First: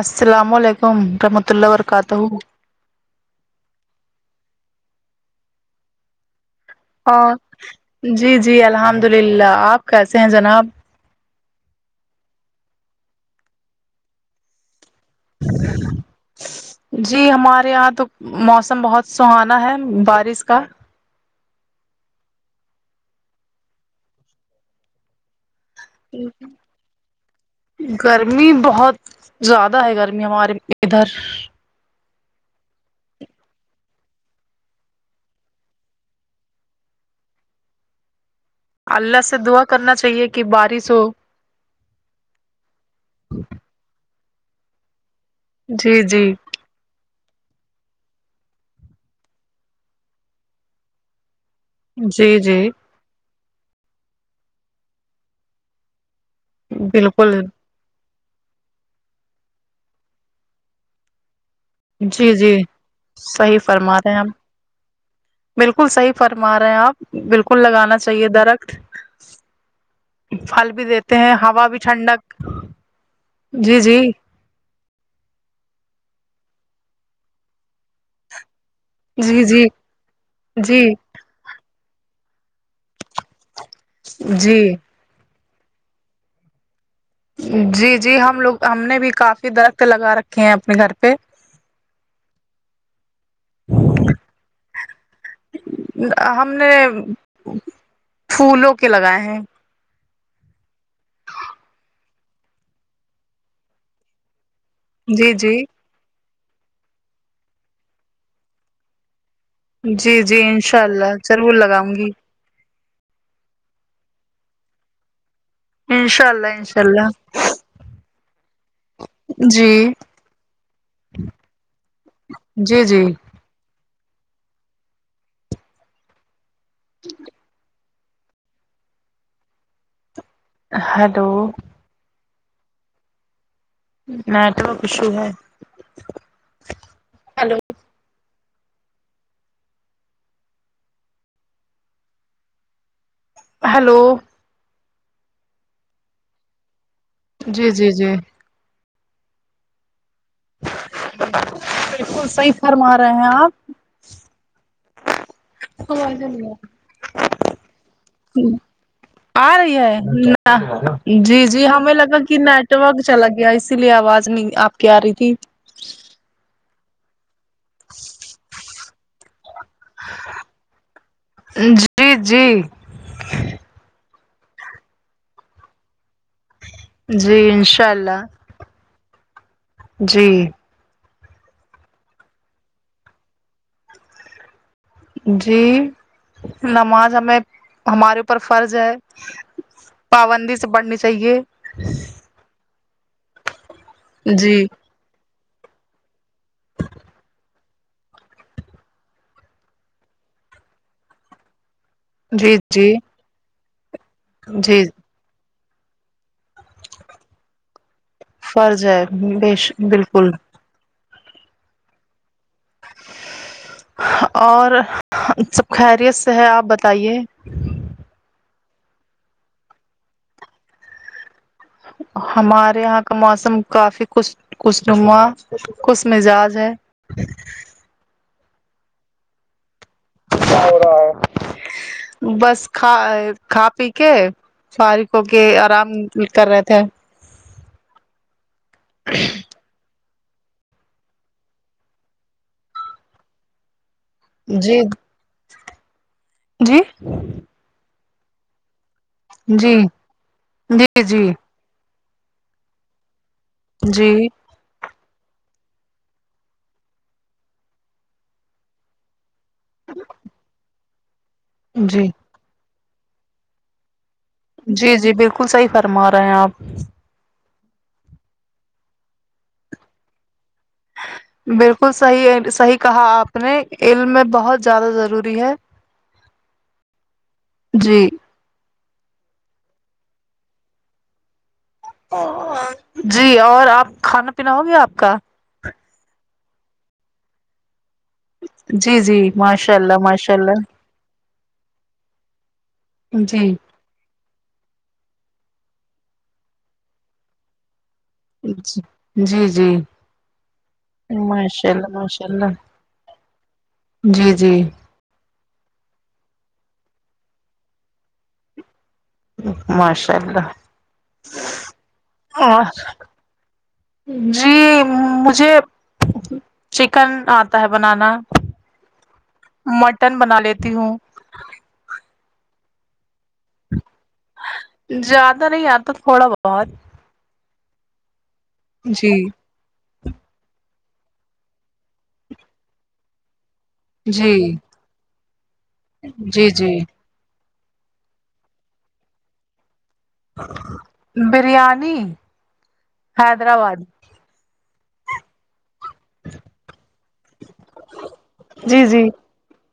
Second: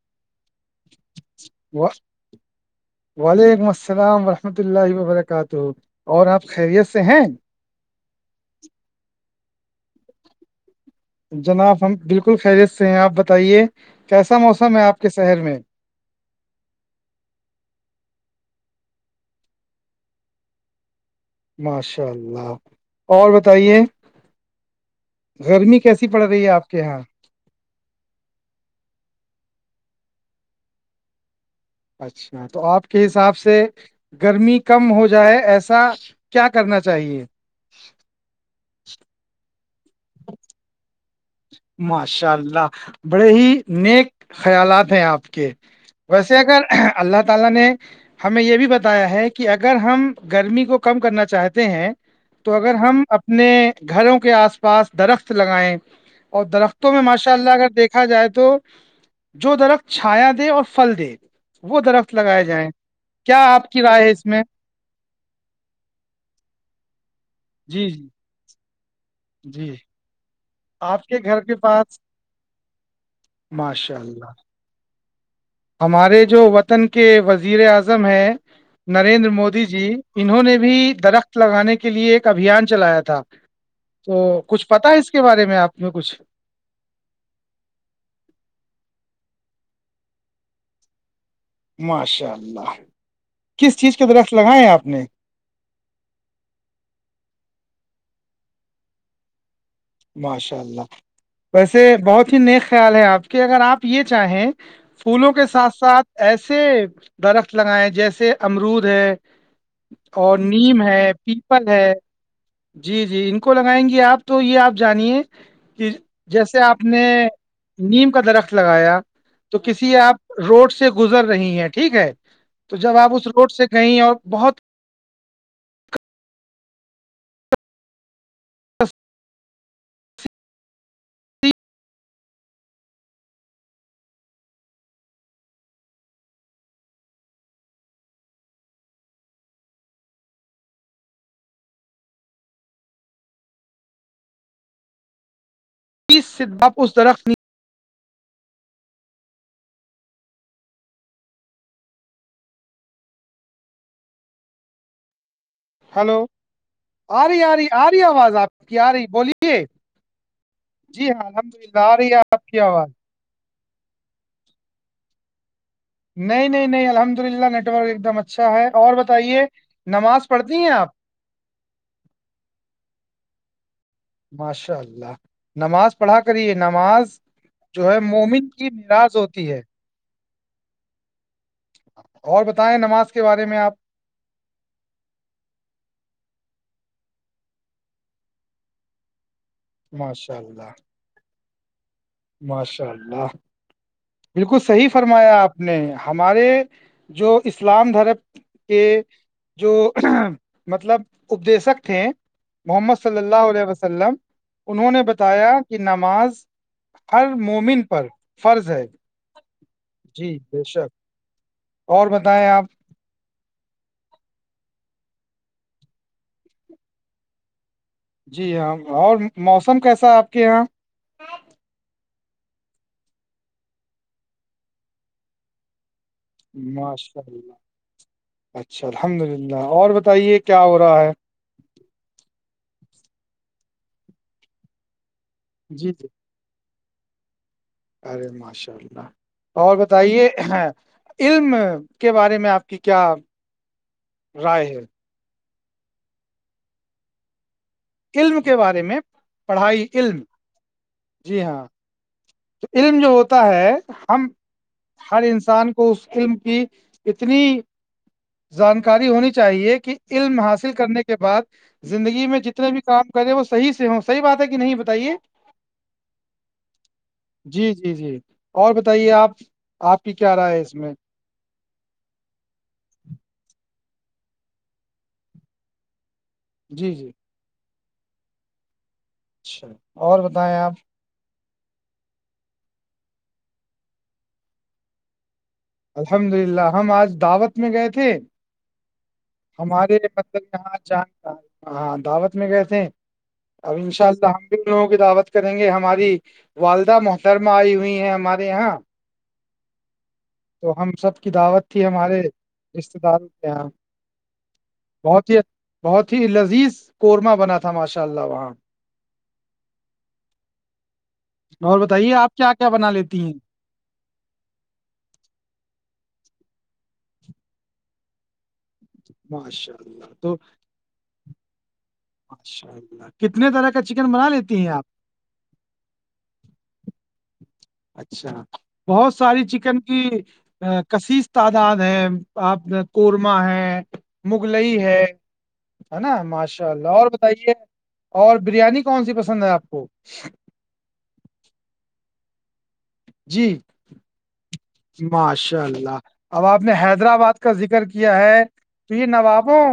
السلام علیکم رحمۃ اللہ و برکاتہ وعلیکم السلام ورحمۃ اللہ وبرکاتہ اور آپ خیریت سے ہیں ہاں جی جی الحمد للہ آپ کیسے ہیں جناب [unintelligible] جناب ہم بالکل خیریت سے ہیں آپ بتائیے کیسا موسم ہے آپ کے شہر میں جی ہمارے یہاں تو موسم بہت سہانا ہے بارش کا ماشاء اللہ اور بتائیے گرمی کیسی پڑ رہی ہے آپ کے یہاں گرمی بہت زیادہ ہے گرمی ہمارے ادھر اچھا تو آپ کے حساب سے گرمی کم ہو جائے ایسا کیا کرنا چاہیے [unintelligible] اللہ سے دعا کرنا چاہیے کہ بارش ہو ماشاء اللہ بڑے ہی نیک خیالات ہیں آپ جی جی ویسے اگر [unintelligible] [unintelligible] ہیں جی تو جی اگر ہم اپنے گھروں کے آس پاس درخت لگائیں [unintelligible] اور درختوں میں ماشاء بالکل اللہ اگر دیکھ [unintelligible] کہا جائے تو جو درخت چھایا دے اور فھل دے [unintelligible] وہ درخت جی لگائے جی جائیں کیا صحیح آپ کی فرما رائے ہے رہے ہیں اس ہم میں بالکل صحیح فرما رہے ہیں آپ بالکل جی لگانا جی چاہیے درخت جی [unintelligible] پھل بھی آپ دیتے کے ہیں گھر کے ہوا بھی پاس ٹھنڈک جی ماشاء جی اللہ ہمارے جو وطن کے وزیر اعظم ہیں نریندر مودی جی انہوں نے بھی جی درخت لگانے کے لیے ایک ابھیان چلایا تھا تو جی کچھ پتا ہے اس کے بارے میں آپ نے کچھ جی جی ہم لوگ ہم نے بھی کافی درخت لگا رکھے ہیں اپنے گھر پہ ماشاء اللہ کس چیز کے درخت لگائے ہیں آپ نے ہم نے پھولوں کے لگائے ہیں ماشاء اللہ ویسے بہت ہی نیک خیال ہے آپ کے اگر آپ یہ چاہیں جی پھولوں کے جی ساتھ ساتھ ایسے درخت لگائے جیسے امرود ہے جی اور جی انشاء نیم ہے اللہ ضرور پیپل ہے لگاؤں گی جی جی ان کو لگائیں گے آپ تو یہ آپ جانیے کہ انشاء اللہ جیسے انشاء آپ نے اللہ نیم کا درخت لگایا تو جی کسی آپ روڈ سے گزر رہی ہیں ٹھیک ہے تو جی جب جی آپ اس روڈ سے گئیں اور بہت ٹھیک ہے [unintelligible] ہیلو نیٹورک ایشو ہے ہیلو ہلو سے باپ اس درخت نہیں جی جی جی بالکل صحیح فرما رہے ہیں آپ ہ ہلو دنواد آ رہی آ رہی آ رہی آواز آپ کی آ رہی آ بولیے رہی ہے ہاں جی الحمد جی للہ ہمیں آ رہی ہے لگا کہ آپ کی نیٹ آواز ورک چلا گیا اسی لیے آواز نہیں آپ کے آ رہی تھی نہیں نہیں نہیں الحمد للہ نیٹورک ایک دم اچھا ہے اور بتائیے نماز پڑھتی ہیں آپ جی جی جی ماشاء اللہ نماز پڑھا کریے نماز جی انشاء جو ہے اللہ مومن کی میراث ہوتی ہے جی اور بتائیں نماز کے بارے میں آپ جی نماز ہمیں ہمارے اوپر فرض ہے ماشاء پابندی سے اللہ پڑھنی چاہیے ماشاء اللہ بالکل جی صحیح فرمایا آپ نے ہمارے جو اسلام دھرم کے جو مطلب اپدشک تھے جی جی محمد صلی اللہ علیہ وسلم جی انہوں نے بتایا کہ نماز ہر مومن پر فرض ہے بیش بالکل جی بے شک اور بتائیں آپ اور سب خیریت سے ہے آپ بتائیے جی ہاں اور موسم کیسا ہے آپ کے یہاں ہمارے یہاں کا موسم کافی خش خشما کس مزاج ہے ماشاء اللہ اچھا الحمد للہ اور بتائیے کیا ہو رہا ہے رہا بس کا کھا پی کے ساری کو کے آرام جی جی کر رہے تھے ارے ماشاء اللہ اور بتائیے ہ علم کے بارے میں آپ کی کیا رائے جی ہے جی علم کے بارے میں جی پڑھائی علم جی ہاں تو علم جو ہوتا ہے ہم جی ہر انسان کو اس فلم کی اتنی جانکاری ہونی چاہیے کہ علم حاصل کرنے کے بعد جی زندگی میں جتنے بھی کام کرے وہ صح سے ہو صح بات ہے کہ نہیں جی جی بتائیے بالکل صحیح فرما رہے ہیں آپ جی جی جی اور بتائیے آپ آپ کی کیا رائے ہے اس میں بالکل صحیح صحیح کہا آپ نے علم میں بہت زیادہ ضروری ہے [inaudible] جی جی جی اچھا اور بتائیں آپ جی اور آپ کھانا پینا ہوگیا آپ کا الحمد للہ ہم آج دعوت میں گئے تھے جی جی ماشاء ہمارے اللہ ماشاء مطلب اللہ یہاںان ہاں دعوت میں گئے تھے جی اب ان شاء اللہ ہم لوگوں کی دعوت کریں گے ہماری والدہ محترمہ آئی ہوئی ہے ہم جی جی تو ہم سب کی دعوت ماشاء تھی اللہ ہمارے ماشاء اللہ رشتے داروں کے یہاں جی جی بہت ہی بہت ہی لذیذ قورمہ بنا تھا ماشاء اللہ وہاں ماشاء اللہ اور بتائیے آپ کیا کیا اور بنا لیتی ہیں جی مجھے چکن آتا ہے بنانا ماشاء مٹن اللہ بنا لیتی ہوں اچھا کتنے طرح کا چکن بنا لیتی ہیں آپ زیادہ نہیں آتا تھوڑا بہت اچھا بہت جی ساری چکن کہ کشس تعداد ہے آپ قورمہ ہے جی مغلئی ہے ہے نا جی ماشاء جی اللہ اور بتائیے اور بریانی کون سی پسند ہے آپ کو بریانی جی حیدرآباد ماشاء اللہ اب آپ نے حیدرآباد کا ذکر کیا ہے جی تو جی یہ نوابوں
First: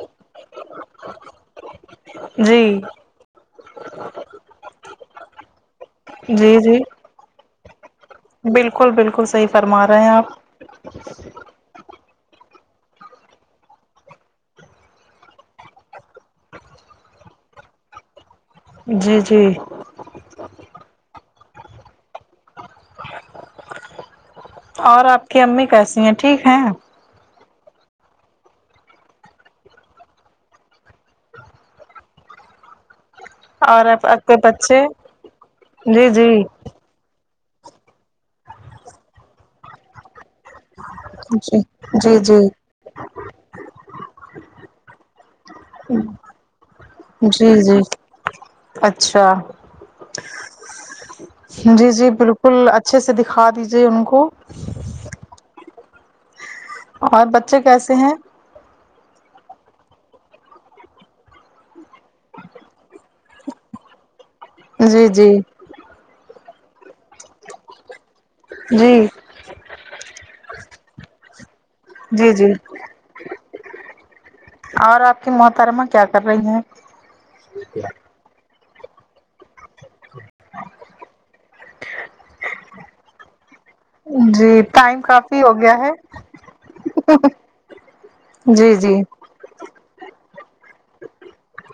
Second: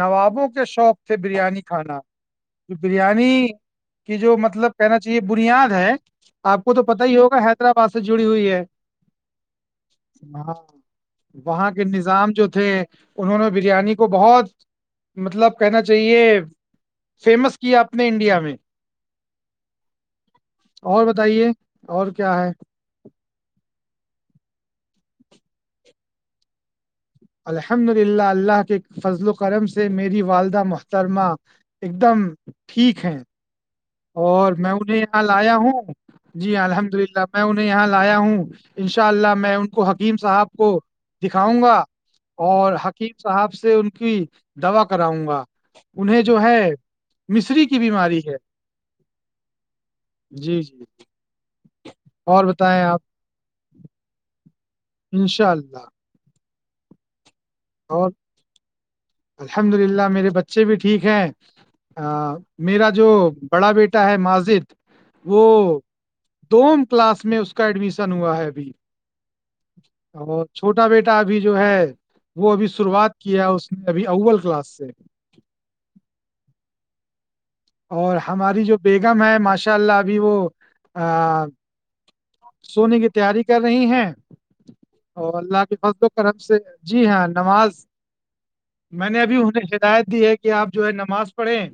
نوابوں کے شوق تھے بریانی کھانا جی بریانی کہ جو مطلب کہنا چاہیے بنیاد ہے جی آپ کو جی تو پتا ہی ہوگا حیدرآباد سے جڑی ہوئی ہے بالکل بالکل صحیح فرما رہے ہیں آپ ہاں وہاں کے نظام جو تھے انہوں نے بریانی کو بہت مطلب کہنا چاہیے فیمس کیا آپ نے انڈیا میں جی جی اور بتائیے اور کیا ہے اور آپ کی امی کیسی ہیں ٹھیک ہے الحمد للہ اللہ کے فضل و کرم سے میری والدہ محترمہ ایک دم ٹھیک ہیں [unintelligible] اور میں بچے انہیں یہاں آیا ہوں جی الحمد للہ انہیں یہاں لایا ہوں ان شاء اللہ میں ان کو حکیم صاحب کو جی دکھاؤں گا جی جی اورق ی صاحب سے ان کی دوا کراؤں گا انہیں جو ہے جی مصری کی جی بیماری ہے اچھا جی جی جی جی اور بالکل بتائیں اچھے آپ سے دکھا دیجیے ان کو انشاء اللہ اور بچے کیسے اور ہیں الحمد للہ میرے بچے بھی ٹھیک ہیں میرا جو بڑا بیٹا ہے ماجد جی جی دووم کلاس میں اس کا ایڈمیشن ہوا ہے ابھی جی اور چھوٹا بیٹا ابھی جو ہے جی وہ جی ابھی شروعات کیا اس نے ابھی اول کلاس سے کہ محترمہ کیا کر رہی ہیں اور ہماری جو بیگم ہے ماشاء اللہ ابھی وہ سونے کے تیاری کر رہی ہیں جی ٹائم اور کافی ہو اللہ کے گیا ہے فضل و کرم سے جی ہاں نماز جی جی میں نے ابھی انہیں ہدایت دی ہے کہ آپ جو ہے نماز پڑھیں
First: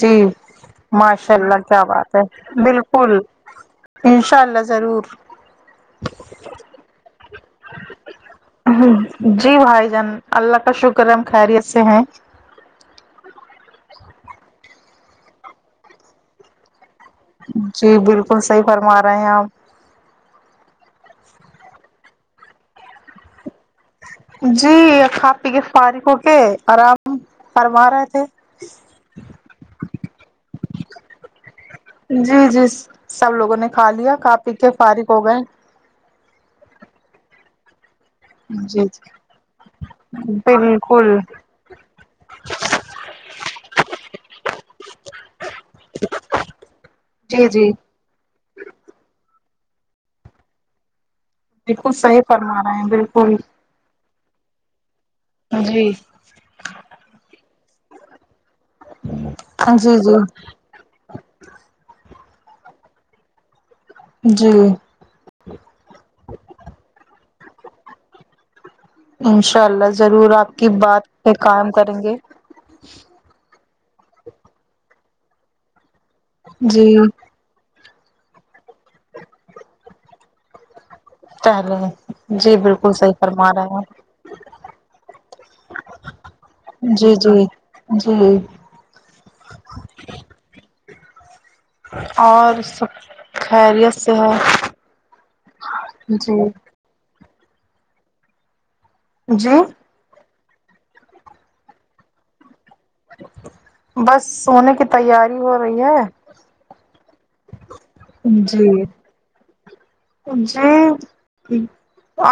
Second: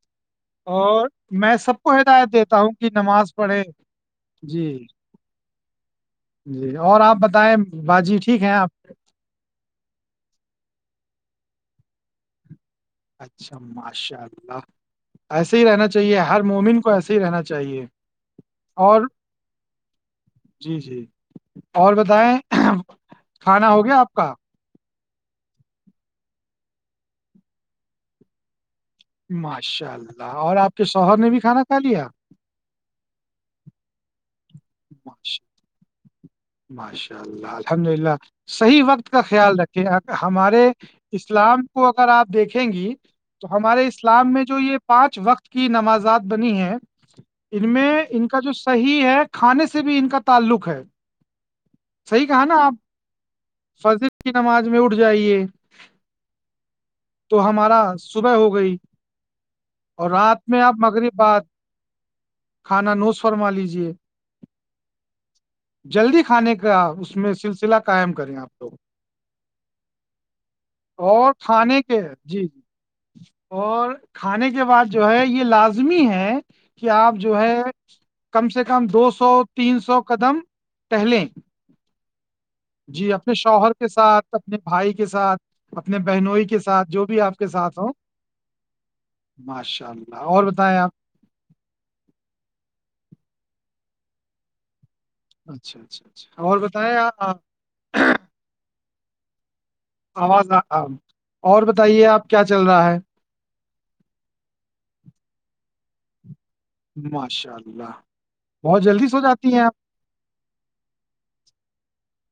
جی اور ماشاء میں اللہ سب کیا کو بات ہے ہدایت دیتا ہوں کہ بالکل نماز پڑھیں انشاء اللہ جی ضرور جی اور آپ بتائیں باجی ٹھیک ہے آپ جی بھائی جان اللہ کا شکر ہے ہم خیریت سے ہیں اچھا ماشاء اللہ ایسے ہی رہنا چاہیے ہر مومن ایسے ہی رہنا چاہیے جی بالکل صحیح اور فرما رہے ہیں آپ جی جی اور بتائیں کھانا ہو گیا آپ کا جی آپ کے فارغ ہو کے آرام فرما رہے تھے ماشاء اللہ اور آپ کے شوہر نے بھی کھانا کھا لیا جی جی سب لوگوں نے کھا لیا کا پی کے فارغ ہو گئے ماشاء ماشاء اللہ الحمد للہ صحیح جی وقت کا جی خیال رکھے ہمارے بالکل اسلام کو اگر آپ دیکھیں گی تو ہمارے اسلام میں جو یہ پانچ وقت کی نمازات بنی ہیں جی ان جی میں ان کا جو صحیح ہے کھانے سے بھی ان کا تعلق ہے بالکل صحیح فرما رہے ہیں بالکل فضل کی نماز میں اٹھ جائیے جی تو ہمارا صبح ہو گئی جی اور جی رات میں آپ مغرب بات کھانا نوس فرما لیجے جی جلدی کھانے کا اس میں سلسلہ قائم کریں آپ لوگ انشاء اللہ ضرور آپ کی بات پہ اور قائم کھانے کریں کے گے جی جی اور کھانے کے بعد جو ہے یہ لازمی ہے ہے کہ جی آپ جو ہے کم سے کم دو سو تین سو قدم ٹہلیں پہلے جی بالکل جی صحیح اپنے فرما شوہر رہے ہیں کے ساتھ اپنے بھائی کے ساتھ اپنے بہنوئی کے ساتھ جو جی بھی آپ جی کے ساتھ ہو جی ماشاء اللہ اور بتائیں آپ اور سب خیریت سے ہے اچھا اچھا جی اچھا اور بتائیں جی آواز اور بتائیے آپ کیا چل رہا ہے بس سونے کی تیاری ہو رہی ہے ماشاء اللہ جی بہت جلدی سو جاتی ہیں آپ جی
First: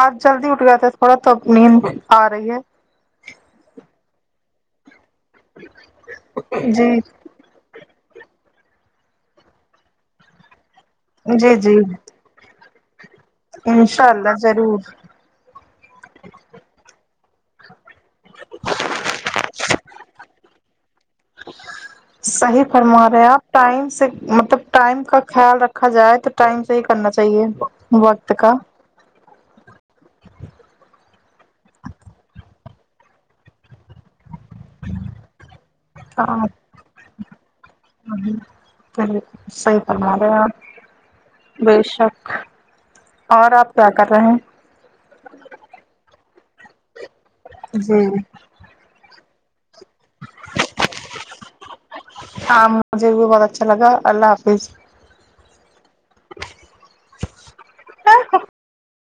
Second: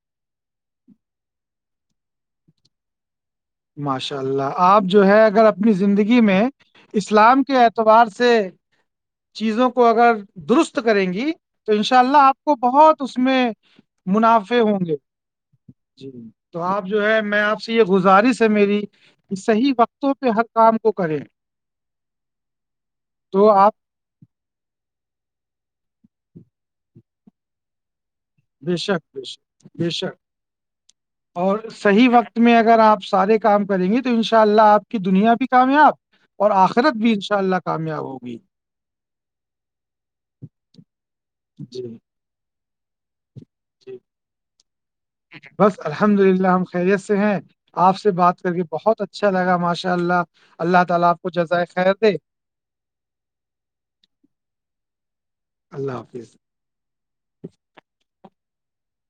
آج جلدی اٹھ گیا تھ تھوڑا تو نیند آ رہی ہے ماشاء اللہ آپ جو ہے اگر اپنی زندگی میں جی اسلام کے ابار سے چیزوں کو اگر درست کریں گی جی تو جی ان شاء اللہ آپ کو بہت اس میں انشاء اللہ منافع ہوں ضرور گے جی تو آپ جو ہے میں آپ سے یہ گزارش ہے میری کہ صحیح و پہ ہر کام کو کریں صحیح فرما رہے آپ ٹائم سے مطلب ٹائم کا خیال رکھا جائے تو ٹائم سے ہی کرنا چاہیے وقت کا ب شک بشک ب شک اور صحیح وقت میں اگر آپ سارے کام کریں گے تو ان شاء اللہ آپ کی دنیا بھی کامیاب ہاں اور آخرت بھی ان شاء اللہ کامیاب ہوگی صحی پرناارے بے جی جی شخ اور آپ کیا کر رہے ہیں ج بس الحمد للہ ہم خیریت سے ہیں آپ جی سے بات کر کے بہت اچھ [inaudible] عم مجھے بھی بہت اچھا لگا اللہ حافظ اللہ حافظ ہ